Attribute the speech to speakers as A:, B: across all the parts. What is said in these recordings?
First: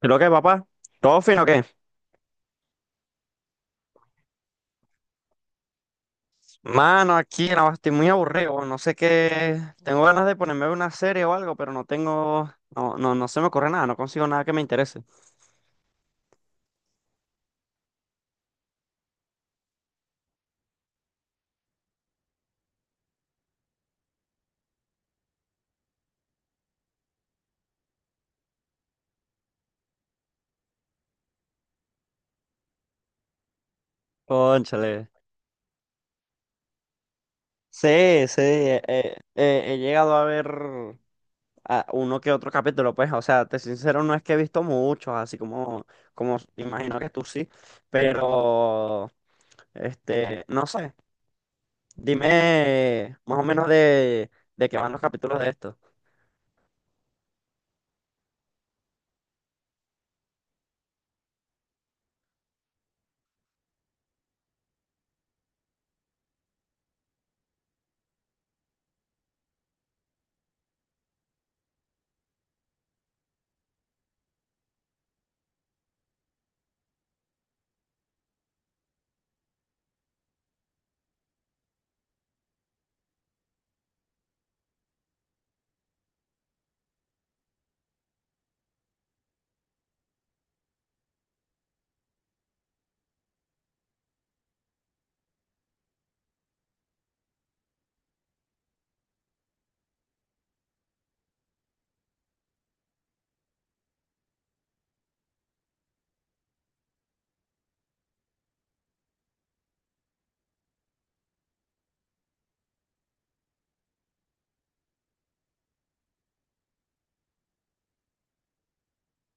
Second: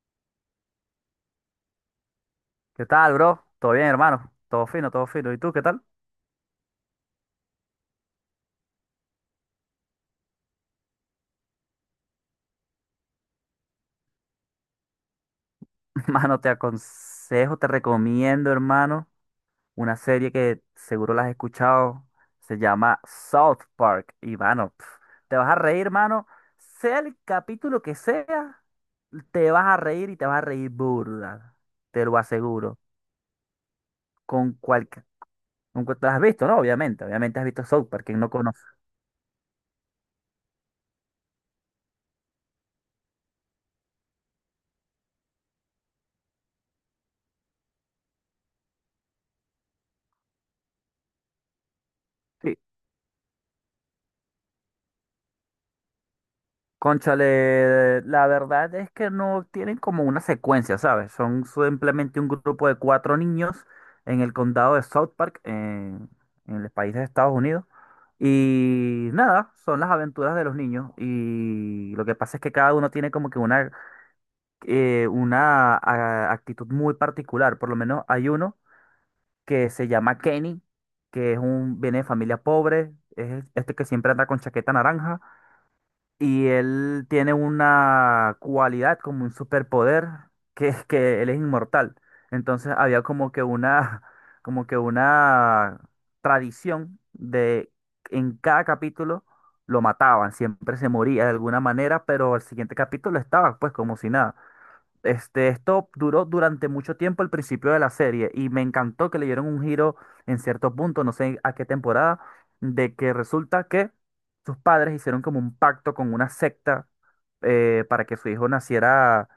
A: Creo que, papá, ¿todo fino o qué?
B: ¿Qué tal, bro? ¿Todo bien, hermano? Todo fino, todo fino. ¿Y tú qué tal?
A: Mano, aquí no, estoy muy aburrido, no sé qué. Tengo ganas de ponerme a ver una serie o algo, pero no tengo. No, no, no se me ocurre nada, no consigo nada que me interese.
B: Hermano, te aconsejo, te recomiendo, hermano, una serie que seguro la has escuchado. Se llama South Park. Y, mano, te vas a reír, hermano. Sea el capítulo que sea, te vas a reír y te vas a reír burda. Te lo aseguro. Con cualquier...
A: Cónchale.
B: Con cual- Te has visto, ¿no? Obviamente. Obviamente has visto South Park. ¿Quién
A: Sí,
B: no
A: sí,
B: conoce?
A: he llegado a ver a uno que otro capítulo, pues, o sea, te soy sincero, no es que he visto muchos, así como, como imagino que tú sí, pero. No sé.
B: Sí.
A: Dime más o menos de qué van los capítulos de esto.
B: Cónchale, la verdad es que no tienen como una secuencia, ¿sabes? Son simplemente un grupo de cuatro niños en el condado de South Park, en el país de Estados Unidos. Y nada, son las aventuras de los niños. Y lo que pasa es que cada uno tiene como que una actitud muy particular. Por lo menos hay uno que se llama Kenny, que es viene de familia pobre, es este que siempre anda con chaqueta naranja. Y él tiene una cualidad como un superpoder que es que él es inmortal. Entonces había como que una, como que una tradición de en cada capítulo lo mataban, siempre se moría de alguna manera, pero al siguiente capítulo estaba pues como si nada. Esto duró durante mucho tiempo el principio de la serie y me encantó que le dieron un giro en cierto punto, no sé a qué temporada, de que resulta que sus padres hicieron como un pacto con una secta, para que su hijo naciera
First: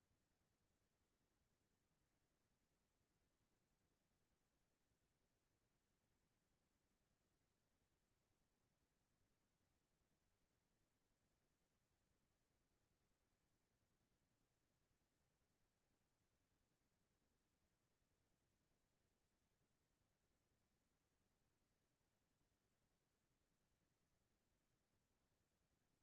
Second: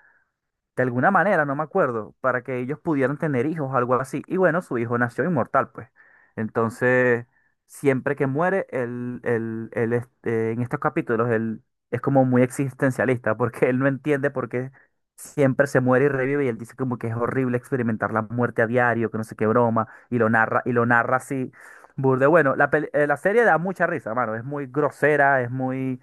B: de alguna manera, no me acuerdo, para que ellos pudieran tener hijos, algo así. Y bueno, su hijo nació inmortal, pues. Entonces, siempre que muere, en estos capítulos, él es como muy existencialista, porque él no entiende por qué siempre se muere y revive, y él dice como que es horrible experimentar la muerte a diario, que no sé qué broma, y lo narra así. Burde, bueno, la serie da mucha risa, mano, es muy grosera, es muy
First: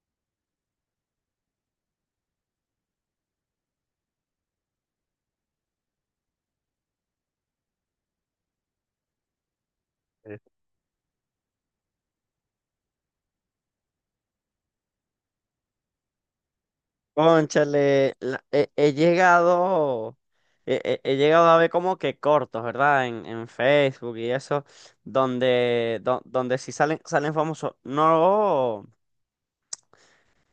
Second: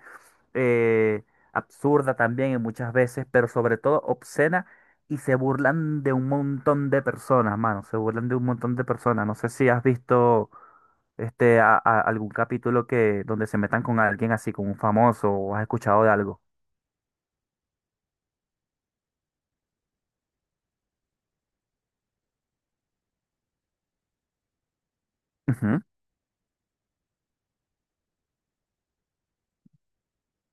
B: eh, absurda también en muchas veces, pero sobre todo obscena, y se burlan de un montón de personas, mano, se burlan de un montón de personas. No sé si has visto algún capítulo que donde se metan con alguien así, con un famoso, o has escuchado de algo.
A: Cónchale, he, he llegado a ver como que cortos, ¿verdad? En Facebook y eso,
B: Ujú.
A: donde sí salen, salen famosos. No,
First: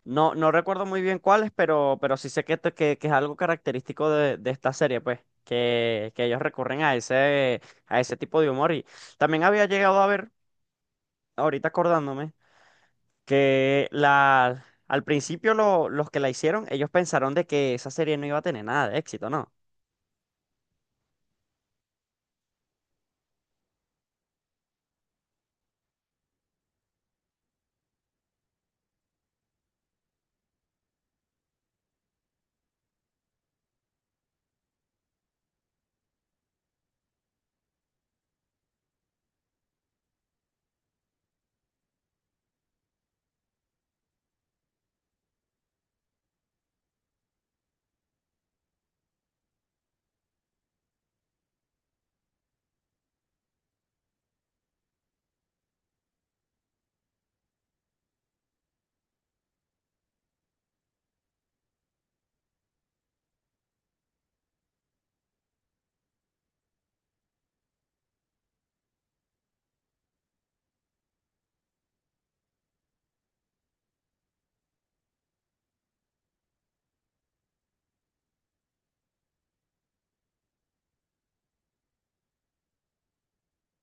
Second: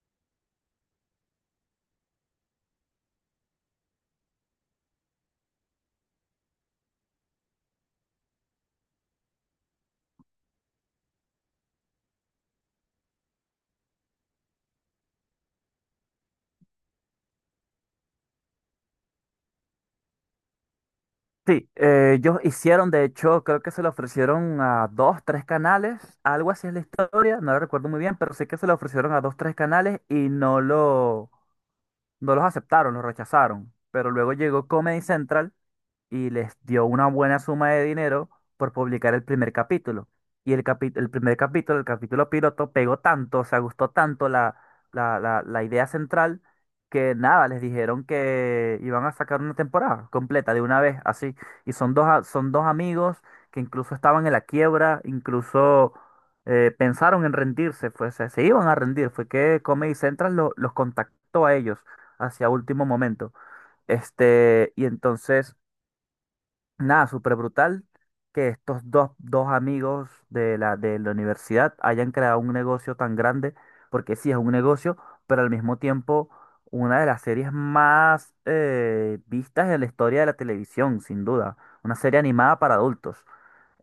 A: no, no recuerdo muy bien cuáles, pero sí sé que es algo característico de esta serie, pues, que ellos recurren a a ese tipo de humor. Y también había llegado a ver, ahorita acordándome. Que la, al principio los que la hicieron, ellos pensaron de que esa serie no iba a tener nada de éxito, ¿no?
B: Sí, ellos hicieron, de hecho, creo que se lo ofrecieron a dos, tres canales, algo así es la historia, no lo recuerdo muy bien, pero sé que se lo ofrecieron a dos, tres canales y no los aceptaron, los rechazaron. Pero luego llegó Comedy Central y les dio una buena suma de dinero por publicar el primer capítulo. Y el primer capítulo, el capítulo piloto, pegó tanto, o sea, gustó tanto la idea central, que nada, les dijeron que iban a sacar una temporada completa de una vez, así. Y son dos amigos que incluso estaban en la quiebra, incluso pensaron en rendirse, pues se iban a rendir. Fue que Comedy Central los contactó a ellos hacia último momento. Este, y entonces Nada, súper brutal que estos dos amigos de la universidad hayan creado un negocio tan grande, porque sí es un negocio, pero al mismo tiempo una de las series más vistas en la historia de la televisión, sin duda. Una serie animada para adultos.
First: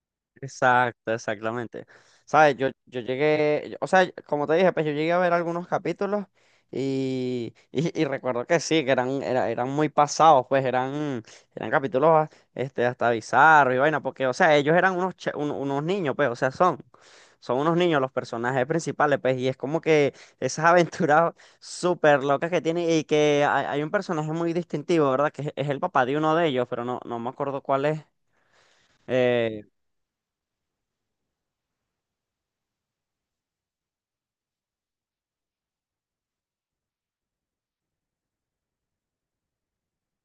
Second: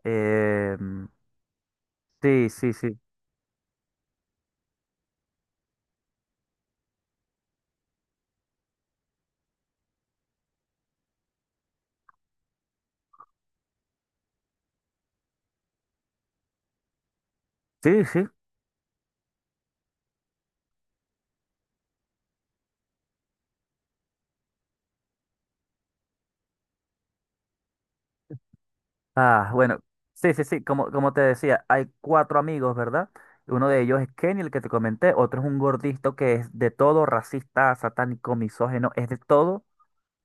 B: Eh,
A: Exacto, exactamente.
B: sí,
A: Sabes,
B: sí,
A: yo
B: sí.
A: llegué, o sea, como te dije, pues yo llegué a ver algunos capítulos y recuerdo que sí, eran muy pasados, pues eran, eran capítulos hasta bizarros y vaina, porque, o sea, ellos eran unos niños, pues, o sea, son, son unos niños
B: Sí,
A: los
B: sí.
A: personajes principales, pues, y es como que esas aventuras súper locas que tiene y que hay un personaje muy distintivo, ¿verdad? Es el papá de uno de ellos, pero no, no me acuerdo cuál es.
B: Ah,
A: Eh,
B: bueno, sí, sí, sí, como te decía, hay cuatro amigos, ¿verdad? Uno de ellos es Kenny, el que te comenté, otro es un gordito que es de todo racista, satánico, misógino, es de todo,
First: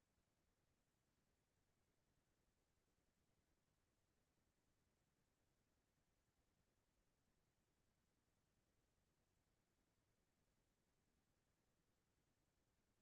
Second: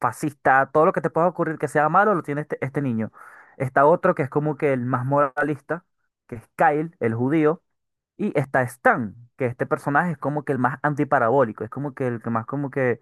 B: fascista, todo lo que te pueda ocurrir que sea malo lo tiene este niño. Está otro que es como que el más moralista, que es Kyle, el judío. Y está Stan, que este personaje es como que el más antiparabólico, es como que el que más como que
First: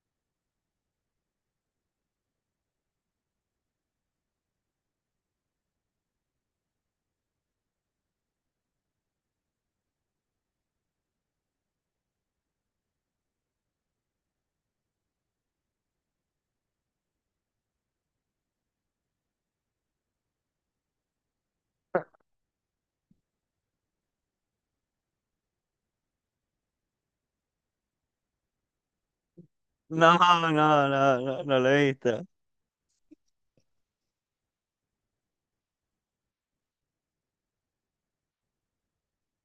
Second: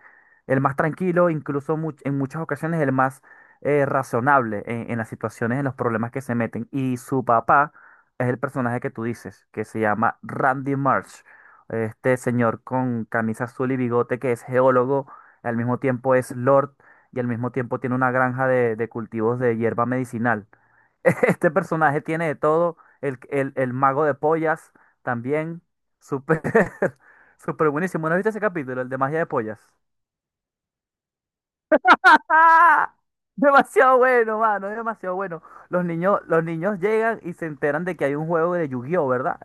B: el más tranquilo, incluso en muchas ocasiones el más razonable en las situaciones, en los problemas que se meten. Y su papá es el personaje que tú dices, que se llama Randy Marsh, este señor con camisa azul y bigote que es geólogo, al mismo tiempo es Lord y al mismo tiempo tiene una granja de cultivos de hierba medicinal. Este personaje tiene de todo. El mago de pollas también. Súper, súper buenísimo. ¿No has visto ese capítulo? El de magia de pollas.
A: No, no, no, no, no lo he visto.
B: ¡Ah! Demasiado bueno, mano, es demasiado bueno. Los niños llegan y se enteran de que hay un juego de Yu-Gi-Oh, ¿verdad?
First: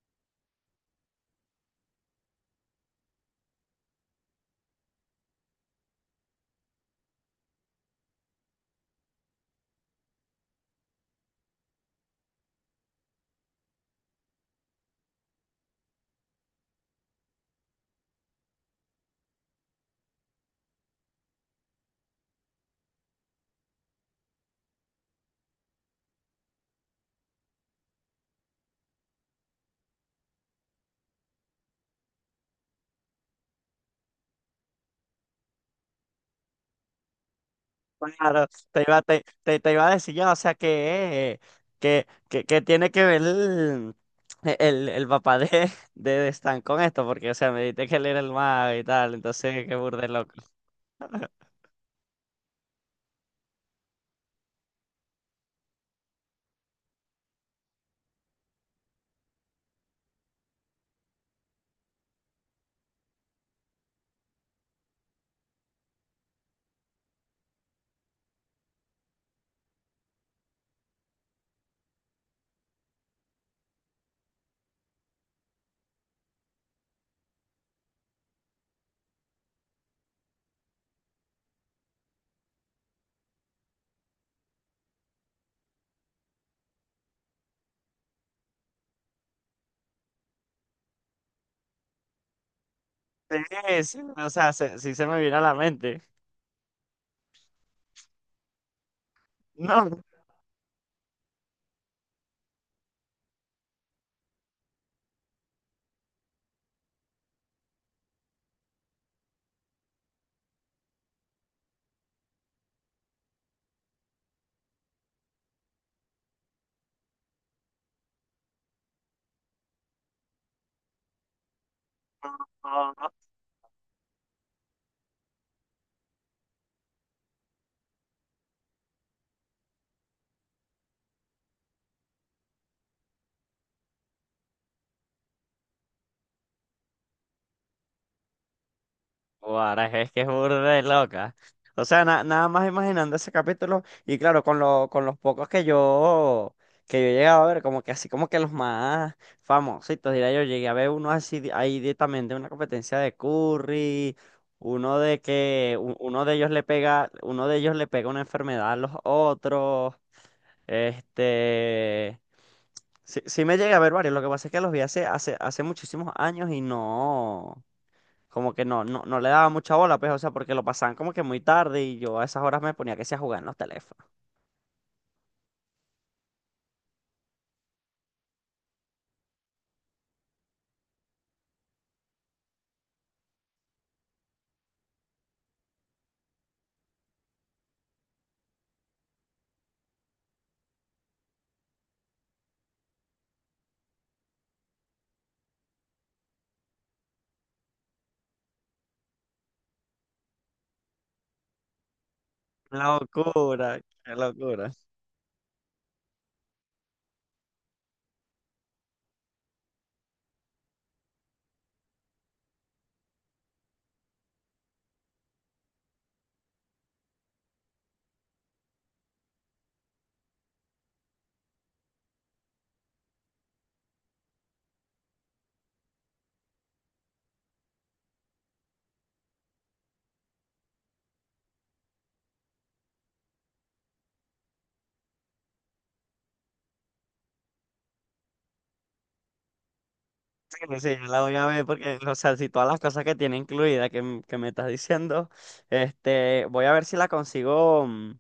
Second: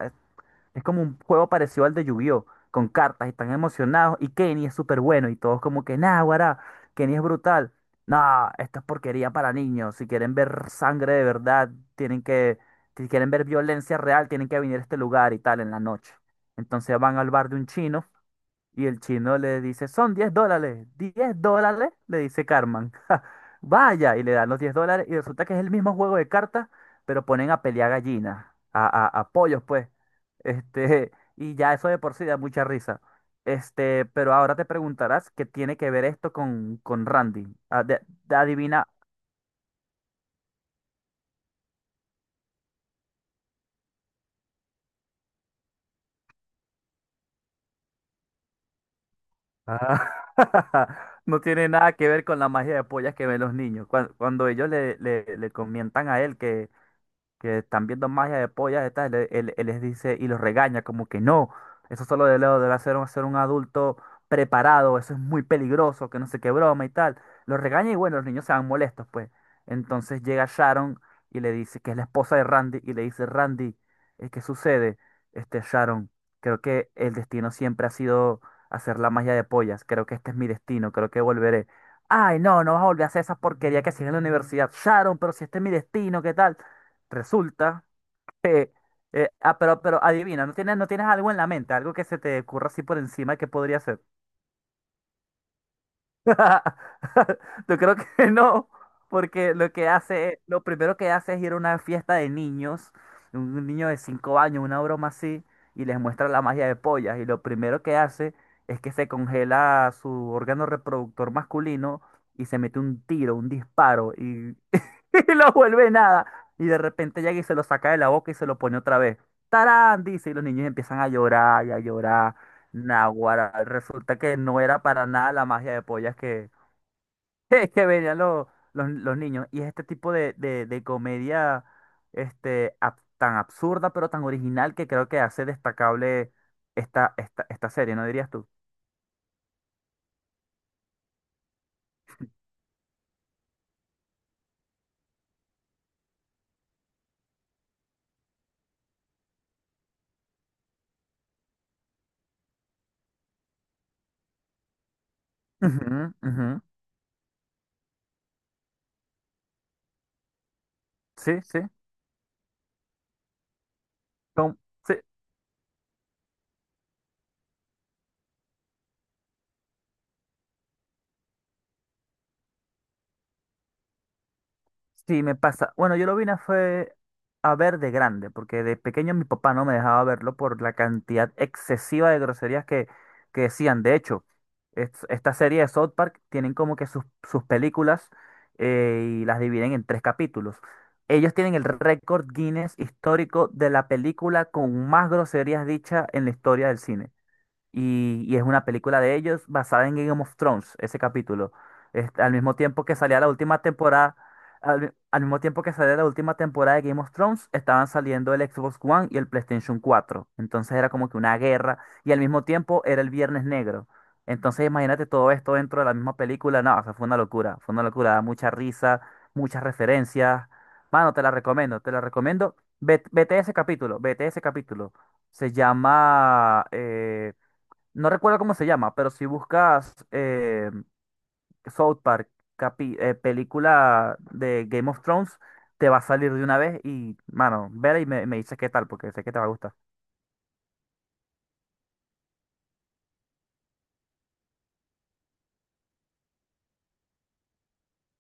B: Es como un juego parecido al de Yu-Gi-Oh! Con cartas y están emocionados y Kenny es súper bueno y todos como que, nah, guará, Kenny es brutal. Nah, esto es porquería para niños. Si quieren ver sangre de verdad, tienen que, si quieren ver violencia real, tienen que venir a este lugar y tal en la noche. Entonces van al bar de un chino y el chino le dice, son $10. $10, le dice Carmen. Vaya, y le dan los $10 y resulta que es el mismo juego de cartas, pero ponen a pelear gallinas, a pollos, pues. Este, y ya eso de por sí da mucha risa. Pero ahora te preguntarás qué tiene que ver esto con Randy. Ah,
A: Claro,
B: adivina.
A: te iba a decir yo, o sea, que tiene que ver el, el papá de Stan con esto, porque o sea, me dijiste que él era el mago y tal, entonces qué burde
B: Ah,
A: loco.
B: no tiene nada que ver con la magia de pollas que ven los niños. Cuando ellos le comentan a él que están viendo magia de pollas, estas, él les dice y los regaña como que no, eso solo de leo debe hacer un, ser un adulto preparado, eso es muy peligroso, que no sé qué broma y tal. Los regaña y bueno, los niños se van molestos, pues. Entonces llega Sharon y le dice que es la esposa de Randy y le dice, Randy, ¿qué sucede? Sharon, creo que el destino siempre ha sido hacer la magia de pollas, creo que este es mi destino, creo que volveré. Ay, no, no vas a volver a hacer esa porquería que hacías en la universidad. Sharon, pero si este es mi destino, ¿qué tal? Resulta que... pero adivina, ¿no tienes algo en la mente? Algo que se te ocurra así por encima que podría
A: Sí, sí,
B: ser.
A: o sea, sí se me vino a la mente.
B: Yo creo que no, porque lo
A: No.
B: que
A: No,
B: hace, lo primero que hace es ir a una fiesta de niños, un niño de 5 años, una broma así, y les muestra la magia de pollas. Y lo primero que hace es que se congela su órgano reproductor masculino y se mete un tiro, un disparo, y y lo vuelve nada. Y de repente llega y se lo saca de la boca y se lo pone otra vez. ¡Tarán! Dice, y los niños empiezan a llorar y a llorar.
A: no.
B: Naguará, resulta que no era para nada la magia de pollas que, que venían los niños. Y es este tipo de comedia, tan absurda, pero tan original que creo que hace destacable esta serie, ¿no dirías tú?
A: Guara, es que es burda de loca. O sea, nada más imaginando ese capítulo, y claro, con lo, con los pocos que yo he llegado a ver, como que así como que los más famositos, diría yo, llegué a ver uno así ahí directamente, una competencia de Curry,
B: Ujú,
A: uno de
B: ujú.
A: ellos le pega, uno de ellos le pega una enfermedad a los otros.
B: Sí, sí.
A: Este sí, sí me llegué a ver varios, lo que pasa es
B: Son-
A: que los vi
B: sí,
A: hace, hace, hace muchísimos años y no como que no, no, no le daba mucha bola, pues, o sea, porque lo pasaban como que muy tarde y yo a esas horas me ponía que sea a jugar en los teléfonos.
B: Sí, me pasa. Bueno, yo lo vine a fue a ver de grande, porque de pequeño mi papá no me dejaba verlo por la cantidad excesiva de groserías que decían. De hecho, esta serie de South Park tienen como que sus películas, y las dividen en tres capítulos. Ellos tienen el récord Guinness histórico de la película con más groserías dichas en la historia del cine, y es una película de ellos basada en Game of Thrones, ese capítulo. Al mismo tiempo que salía la última
A: Locura, qué
B: temporada,
A: locura.
B: al mismo tiempo que salía la última temporada de Game of Thrones, estaban saliendo el Xbox One y el PlayStation 4. Entonces era como que una guerra, y al mismo tiempo era el Viernes Negro. Entonces imagínate todo esto dentro de la misma película. No, o sea, fue una locura, da mucha risa, muchas referencias. Mano, te la recomiendo, te la recomiendo. Vete ese capítulo, vete ese capítulo. Se llama no recuerdo cómo se llama, pero si buscas South Park, película de Game of Thrones, te va a salir de una vez y, mano, vela y me dices qué tal, porque sé que te va a gustar.
A: Sí, sí, yo la voy a ver porque, o sea, si todas las cosas que tiene incluida que me estás diciendo, voy a ver si la consigo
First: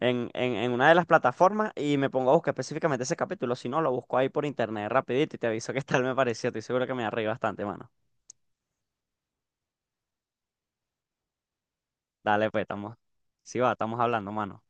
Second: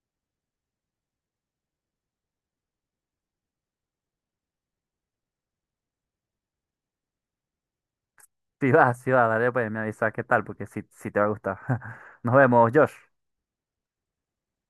A: en una de las plataformas y me pongo a buscar específicamente ese capítulo. Si no, lo busco ahí por internet rapidito y te aviso qué tal me pareció. Estoy seguro que me va a reír bastante, mano.
B: Si va, si va, dale pues, me avisas qué tal, porque sí, sí te va a gustar. Nos
A: Dale, pues,
B: vemos, Josh.
A: estamos, sí va, estamos hablando, mano.